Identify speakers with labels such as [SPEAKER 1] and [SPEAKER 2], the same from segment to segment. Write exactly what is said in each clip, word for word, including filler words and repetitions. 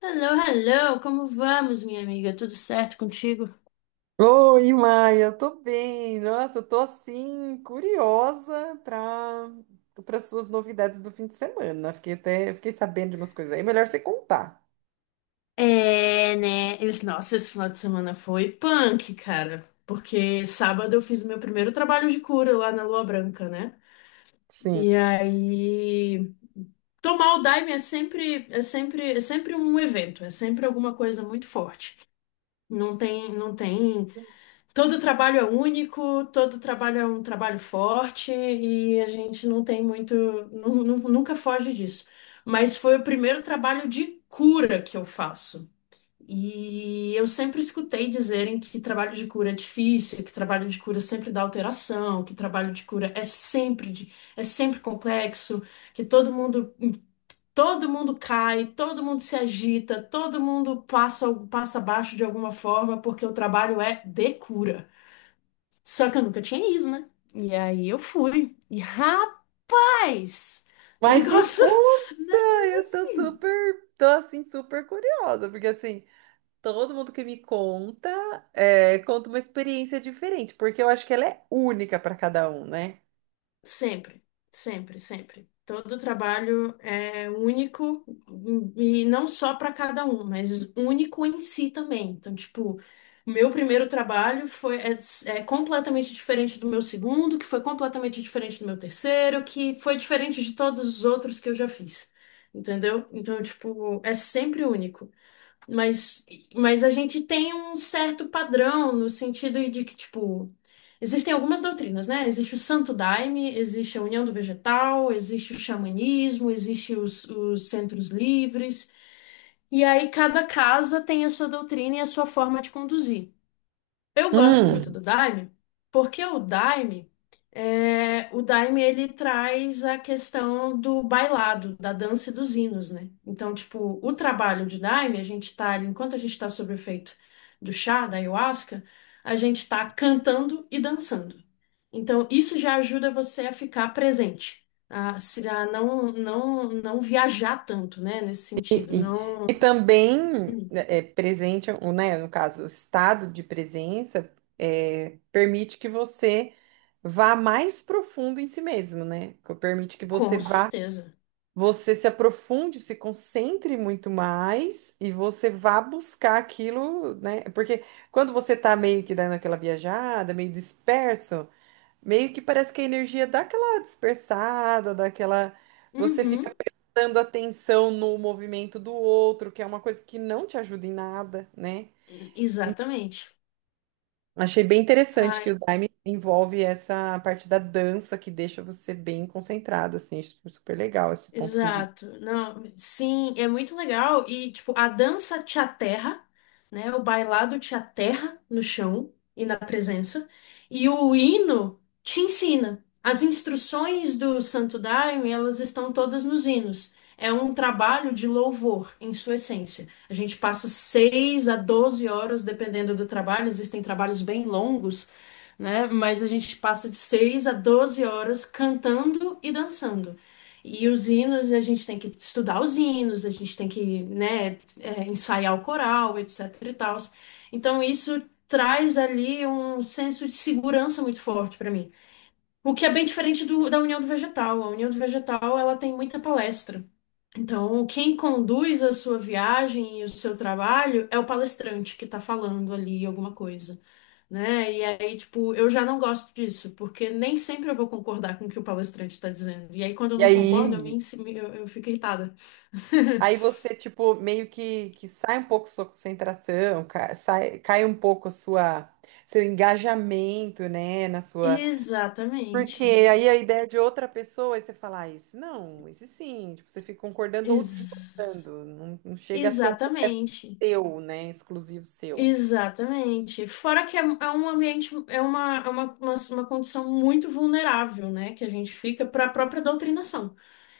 [SPEAKER 1] Hello, hello, como vamos, minha amiga? Tudo certo contigo?
[SPEAKER 2] Oi, Maia, eu tô bem. Nossa, eu tô assim, curiosa para para suas novidades do fim de semana. Fiquei até, fiquei sabendo de umas coisas aí. Melhor você contar.
[SPEAKER 1] É, né? Esse- Nossa, esse final de semana foi punk, cara. Porque sábado eu fiz o meu primeiro trabalho de cura lá na Lua Branca, né?
[SPEAKER 2] Sim.
[SPEAKER 1] E aí, tomar o Daime é sempre, é sempre, é sempre um evento, é sempre alguma coisa muito forte. Não tem, não tem Todo trabalho é único, todo trabalho é um trabalho forte e a gente não tem muito, nu- nu- nunca foge disso. Mas foi o primeiro trabalho de cura que eu faço. E eu sempre escutei dizerem que trabalho de cura é difícil, que trabalho de cura sempre dá alteração, que trabalho de cura é sempre, de- é sempre complexo, que todo mundo, todo mundo cai, todo mundo se agita, todo mundo passa, passa abaixo de alguma forma, porque o trabalho é de cura. Só que eu nunca tinha ido, né? E aí eu fui. E rapaz,
[SPEAKER 2] Mas me
[SPEAKER 1] negócio,
[SPEAKER 2] conta,
[SPEAKER 1] né?
[SPEAKER 2] eu tô
[SPEAKER 1] Assim,
[SPEAKER 2] super, tô assim, super curiosa, porque assim, todo mundo que me conta, é, conta uma experiência diferente, porque eu acho que ela é única para cada um, né?
[SPEAKER 1] sempre, sempre, sempre. Todo trabalho é único e não só para cada um, mas único em si também. Então, tipo, o meu primeiro trabalho foi é, é completamente diferente do meu segundo, que foi completamente diferente do meu terceiro, que foi diferente de todos os outros que eu já fiz. Entendeu? Então, tipo, é sempre único. Mas, mas a gente tem um certo padrão no sentido de que, tipo, existem algumas doutrinas, né? Existe o Santo Daime, existe a União do Vegetal, existe o xamanismo, existe os, os centros livres. E aí cada casa tem a sua doutrina e a sua forma de conduzir. Eu gosto muito
[SPEAKER 2] Hum.
[SPEAKER 1] do Daime, porque o Daime, é, o Daime ele traz a questão do bailado, da dança e dos hinos, né? Então, tipo, o trabalho de Daime, a gente tá ali, enquanto a gente tá sob o efeito do chá, da ayahuasca, a gente tá cantando e dançando. Então, isso já ajuda você a ficar presente, a, se- a não, não, não viajar tanto, né? Nesse
[SPEAKER 2] E,
[SPEAKER 1] sentido,
[SPEAKER 2] e-
[SPEAKER 1] não.
[SPEAKER 2] e também, né, é, presente, ou, né, no caso, o estado de presença é, permite que você vá mais profundo em si mesmo, né? Que permite que você
[SPEAKER 1] Com
[SPEAKER 2] vá,
[SPEAKER 1] certeza.
[SPEAKER 2] você se aprofunde, se concentre muito mais e você vá buscar aquilo, né? Porque quando você tá meio que dando aquela viajada, meio disperso, meio que parece que a energia dá aquela dispersada, daquela. Você fica
[SPEAKER 1] Uhum,
[SPEAKER 2] prestando atenção no movimento do outro, que é uma coisa que não te ajuda em nada, né?
[SPEAKER 1] exatamente.
[SPEAKER 2] Achei bem interessante que o
[SPEAKER 1] Ai,
[SPEAKER 2] Daime envolve essa parte da dança que deixa você bem concentrado, assim, acho super legal esse ponto de vista.
[SPEAKER 1] exato. Não, sim, é muito legal. E, tipo, a dança te aterra, né? O bailado te aterra no chão e na presença. E o hino te ensina. As instruções do Santo Daime, elas estão todas nos hinos. É um trabalho de louvor, em sua essência. A gente passa seis a doze horas, dependendo do trabalho. Existem trabalhos bem longos, né? Mas a gente passa de seis a doze horas cantando e dançando. E os hinos, a gente tem que estudar os hinos, a gente tem que, né, é, ensaiar o coral, etc e tal. Então, isso traz ali um senso de segurança muito forte para mim. O que é bem diferente do, da União do Vegetal. A União do Vegetal, ela tem muita palestra. Então, quem conduz a sua viagem e o seu trabalho é o palestrante que está falando ali alguma coisa, né? E aí, tipo, eu já não gosto disso, porque nem sempre eu vou concordar com o que o palestrante está dizendo. E aí, quando eu
[SPEAKER 2] E
[SPEAKER 1] não concordo, eu me,
[SPEAKER 2] aí,
[SPEAKER 1] ensi- eu, eu fico irritada.
[SPEAKER 2] aí você, tipo, meio que, que sai um pouco sua concentração, cai, sai- cai um pouco a sua, seu engajamento, né, na sua. Porque
[SPEAKER 1] Exatamente.
[SPEAKER 2] aí a ideia de outra pessoa, aí você fala, ah, esse não, esse sim. Tipo, você fica concordando ou
[SPEAKER 1] Ex-
[SPEAKER 2] discordando. Não, não chega a ser um processo
[SPEAKER 1] Exatamente.
[SPEAKER 2] seu, né? Exclusivo seu.
[SPEAKER 1] Exatamente. Fora que é, é um ambiente, é uma, é uma, uma, uma condição muito vulnerável, né? Que a gente fica para a própria doutrinação.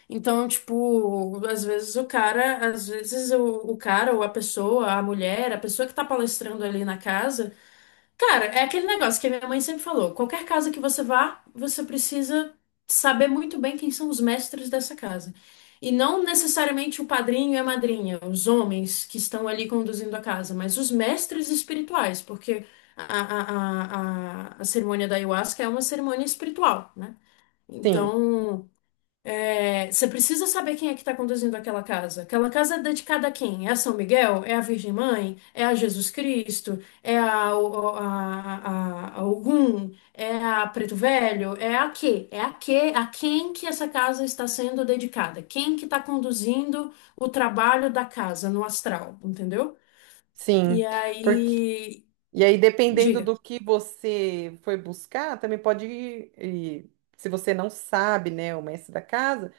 [SPEAKER 1] Então, tipo, às vezes o cara, às vezes o, o cara ou a pessoa, a mulher, a pessoa que tá palestrando ali na casa, cara, é aquele negócio que a minha mãe sempre falou: qualquer casa que você vá, você precisa saber muito bem quem são os mestres dessa casa. E não necessariamente o padrinho e a madrinha, os homens que estão ali conduzindo a casa, mas os mestres espirituais, porque a, a, a, a a cerimônia da ayahuasca é uma cerimônia espiritual, né?
[SPEAKER 2] Sim,
[SPEAKER 1] Então. É, você precisa saber quem é que está conduzindo aquela casa. Aquela casa é dedicada a quem? É a São Miguel? É a Virgem Mãe? É a Jesus Cristo? É a, o- a, a, a Ogum? É a Preto Velho? É a quê? É a quê? A quem que essa casa está sendo dedicada? Quem que está conduzindo o trabalho da casa no astral, entendeu? E
[SPEAKER 2] sim. Porque,
[SPEAKER 1] aí,
[SPEAKER 2] e aí, dependendo
[SPEAKER 1] diga,
[SPEAKER 2] do que você foi buscar, também pode ir. E se você não sabe, né, o mestre da casa,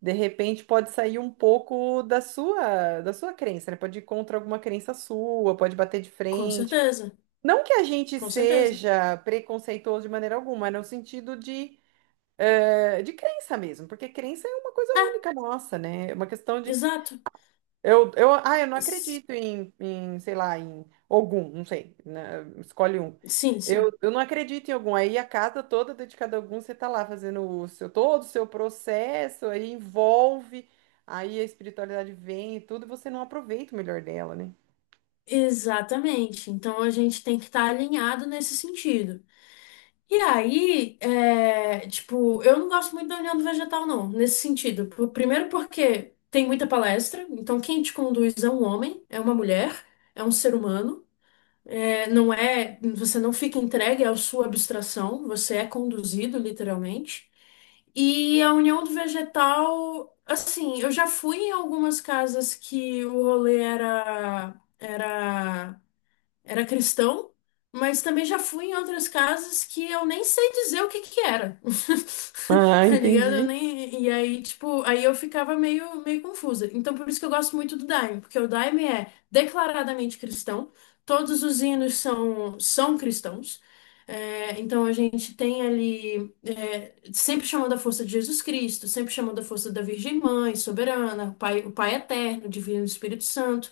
[SPEAKER 2] de repente pode sair um pouco da sua, da sua crença, né? Pode ir contra alguma crença sua, pode bater de
[SPEAKER 1] com
[SPEAKER 2] frente.
[SPEAKER 1] certeza,
[SPEAKER 2] Não que a gente
[SPEAKER 1] com certeza.
[SPEAKER 2] seja preconceituoso de maneira alguma, é no sentido de, eh, de crença mesmo, porque crença é uma coisa
[SPEAKER 1] É,
[SPEAKER 2] única nossa, né? É uma questão de.
[SPEAKER 1] exato.
[SPEAKER 2] Eu, eu, ah, eu não
[SPEAKER 1] S-
[SPEAKER 2] acredito em, em, sei lá, em Ogum, não sei, né? Escolhe um.
[SPEAKER 1] Sim,
[SPEAKER 2] Eu,
[SPEAKER 1] sim.
[SPEAKER 2] eu não acredito em Ogum. Aí a casa toda dedicada a Ogum, você tá lá fazendo o seu, todo o seu processo, aí envolve, aí a espiritualidade vem e tudo, e você não aproveita o melhor dela, né?
[SPEAKER 1] Exatamente. Então a gente tem que estar alinhado nesse sentido. E aí, é, tipo, eu não gosto muito da União do Vegetal, não, nesse sentido. Por- Primeiro porque tem muita palestra, então quem te conduz é um homem, é uma mulher, é um ser humano. É, não é, você não fica entregue à sua abstração, você é conduzido, literalmente. E a União do Vegetal, assim, eu já fui em algumas casas que o rolê era, era era cristão, mas também já fui em outras casas que eu nem sei dizer o que que era.
[SPEAKER 2] Ah,
[SPEAKER 1] Tá ligado? Eu
[SPEAKER 2] entendi.
[SPEAKER 1] nem. E aí, tipo, aí eu ficava meio, meio confusa. Então, por isso que eu gosto muito do Daime, porque o Daime é declaradamente cristão, todos os hinos são, são cristãos. É, então a gente tem ali é, sempre chamando a força de Jesus Cristo, sempre chamando a força da Virgem Mãe, soberana, o Pai, o Pai Eterno, Divino Espírito Santo.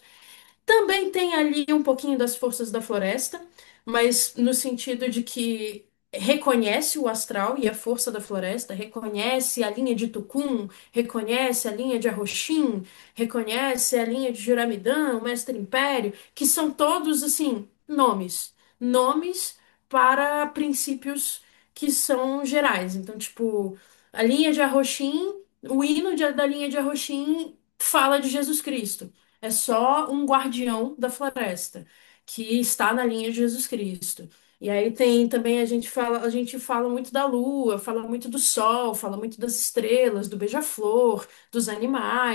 [SPEAKER 1] Também tem ali um pouquinho das forças da floresta, mas no sentido de que reconhece o astral e a força da floresta, reconhece a linha de Tucum, reconhece a linha de Arroxim, reconhece a linha de Juramidã, Mestre Império, que são todos assim nomes, nomes para princípios que são gerais. Então, tipo, a linha de Arroxim, o hino de- da linha de Arroxim fala de Jesus Cristo. É só um guardião da floresta que está na linha de Jesus Cristo. E aí tem também a gente fala, a gente fala muito da lua, fala muito do sol, fala muito das estrelas, do beija-flor, dos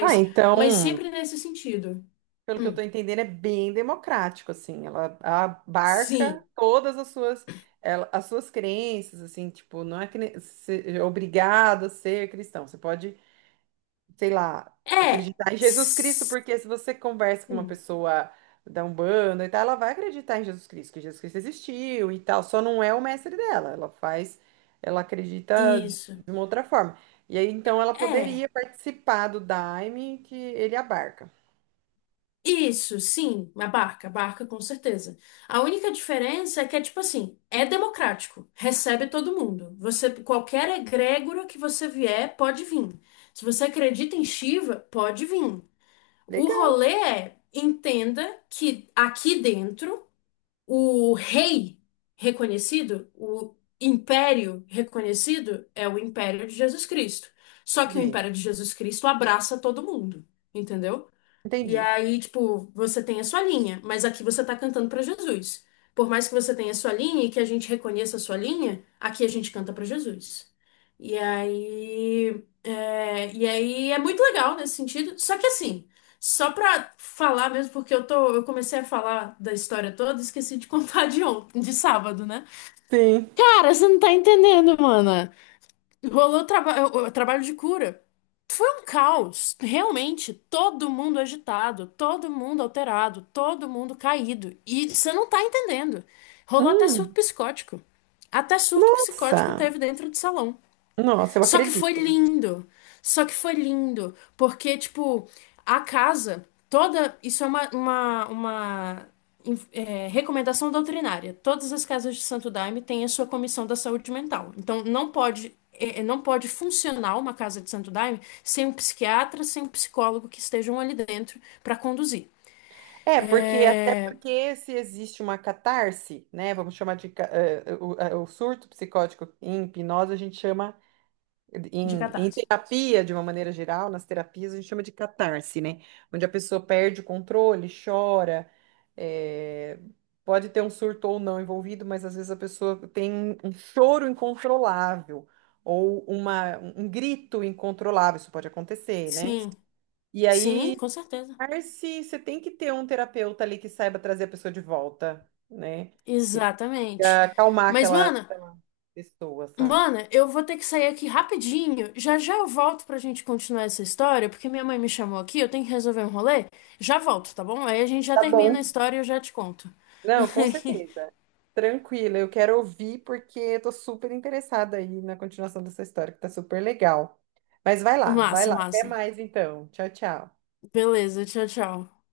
[SPEAKER 2] Ah,
[SPEAKER 1] mas
[SPEAKER 2] então,
[SPEAKER 1] sempre nesse sentido.
[SPEAKER 2] pelo que eu
[SPEAKER 1] Hum,
[SPEAKER 2] estou entendendo, é bem democrático, assim. Ela abarca
[SPEAKER 1] sim.
[SPEAKER 2] todas as suas, ela- as suas crenças, assim, tipo, não é que ne- se- é obrigado a ser cristão. Você pode, sei lá,
[SPEAKER 1] É.
[SPEAKER 2] acreditar em Jesus Cristo,
[SPEAKER 1] Sim.
[SPEAKER 2] porque se você conversa com uma pessoa da Umbanda e tal, ela vai acreditar em Jesus Cristo, que Jesus Cristo existiu e tal, só não é o mestre dela. Ela faz, ela acredita de
[SPEAKER 1] Isso.
[SPEAKER 2] uma outra forma. E aí, então, ela
[SPEAKER 1] É.
[SPEAKER 2] poderia participar do Daime que ele abarca.
[SPEAKER 1] Isso, sim, a barca, a barca com certeza. A única diferença é que é tipo assim, é democrático, recebe todo mundo. Você, qualquer egrégora que você vier, pode vir. Se você acredita em Shiva, pode vir. O
[SPEAKER 2] Legal,
[SPEAKER 1] rolê é, entenda que aqui dentro, o rei reconhecido, o império reconhecido é o império de Jesus Cristo. Só que o
[SPEAKER 2] Di.
[SPEAKER 1] império de Jesus Cristo abraça todo mundo, entendeu? E
[SPEAKER 2] Entendi.
[SPEAKER 1] aí, tipo, você tem a sua linha, mas aqui você tá cantando pra Jesus. Por mais que você tenha a sua linha e que a gente reconheça a sua linha, aqui a gente canta pra Jesus. E aí, é, e aí é muito legal nesse sentido. Só que assim, só pra falar mesmo, porque eu tô, eu comecei a falar da história toda, esqueci de contar de ontem, de sábado, né?
[SPEAKER 2] Sim.
[SPEAKER 1] Cara, você não tá entendendo, mano. Rolou traba o- o trabalho de cura. Foi um caos, realmente. Todo mundo agitado, todo mundo alterado, todo mundo caído. E você não tá entendendo. Rolou até surto
[SPEAKER 2] Hum,
[SPEAKER 1] psicótico. Até surto psicótico
[SPEAKER 2] nossa,
[SPEAKER 1] teve dentro do salão.
[SPEAKER 2] nossa, eu
[SPEAKER 1] Só que foi
[SPEAKER 2] acredito.
[SPEAKER 1] lindo. Só que foi lindo. Porque, tipo, a casa toda. Isso é uma, uma, uma é, recomendação doutrinária. Todas as casas de Santo Daime têm a sua comissão da saúde mental. Então, não pode. é, é, Não pode funcionar uma casa de Santo Daime sem um psiquiatra, sem um psicólogo que estejam ali dentro para conduzir.
[SPEAKER 2] É, porque até
[SPEAKER 1] É,
[SPEAKER 2] porque se existe uma catarse, né? Vamos chamar de ca- eh, o, eh, o surto psicótico em hipnose, a gente chama.
[SPEAKER 1] de
[SPEAKER 2] Em, em
[SPEAKER 1] catarse.
[SPEAKER 2] terapia, de uma maneira geral, nas terapias a gente chama de catarse, né? Onde a pessoa perde o controle, chora, é, pode ter um surto ou não envolvido, mas às vezes a pessoa tem um um choro incontrolável ou uma, um grito incontrolável, isso pode acontecer, né?
[SPEAKER 1] Sim,
[SPEAKER 2] E
[SPEAKER 1] sim,
[SPEAKER 2] aí,
[SPEAKER 1] com certeza.
[SPEAKER 2] catarse, você tem que ter um terapeuta ali que saiba trazer a pessoa de volta, né? Que
[SPEAKER 1] Exatamente.
[SPEAKER 2] consiga acalmar
[SPEAKER 1] Mas,
[SPEAKER 2] aquela
[SPEAKER 1] mano,
[SPEAKER 2] aquela pessoa, sabe?
[SPEAKER 1] Mana, eu vou ter que sair aqui rapidinho. Já já eu volto pra gente continuar essa história, porque minha mãe me chamou aqui, eu tenho que resolver um rolê. Já volto, tá bom? Aí a gente já
[SPEAKER 2] Tá
[SPEAKER 1] termina a
[SPEAKER 2] bom.
[SPEAKER 1] história e eu já te conto.
[SPEAKER 2] Não, com certeza. Tranquila, eu quero ouvir porque eu tô super interessada aí na continuação dessa história, que tá super legal. Mas vai lá, vai
[SPEAKER 1] Massa,
[SPEAKER 2] lá. Até
[SPEAKER 1] massa.
[SPEAKER 2] mais então. Tchau, tchau.
[SPEAKER 1] Beleza, tchau, tchau.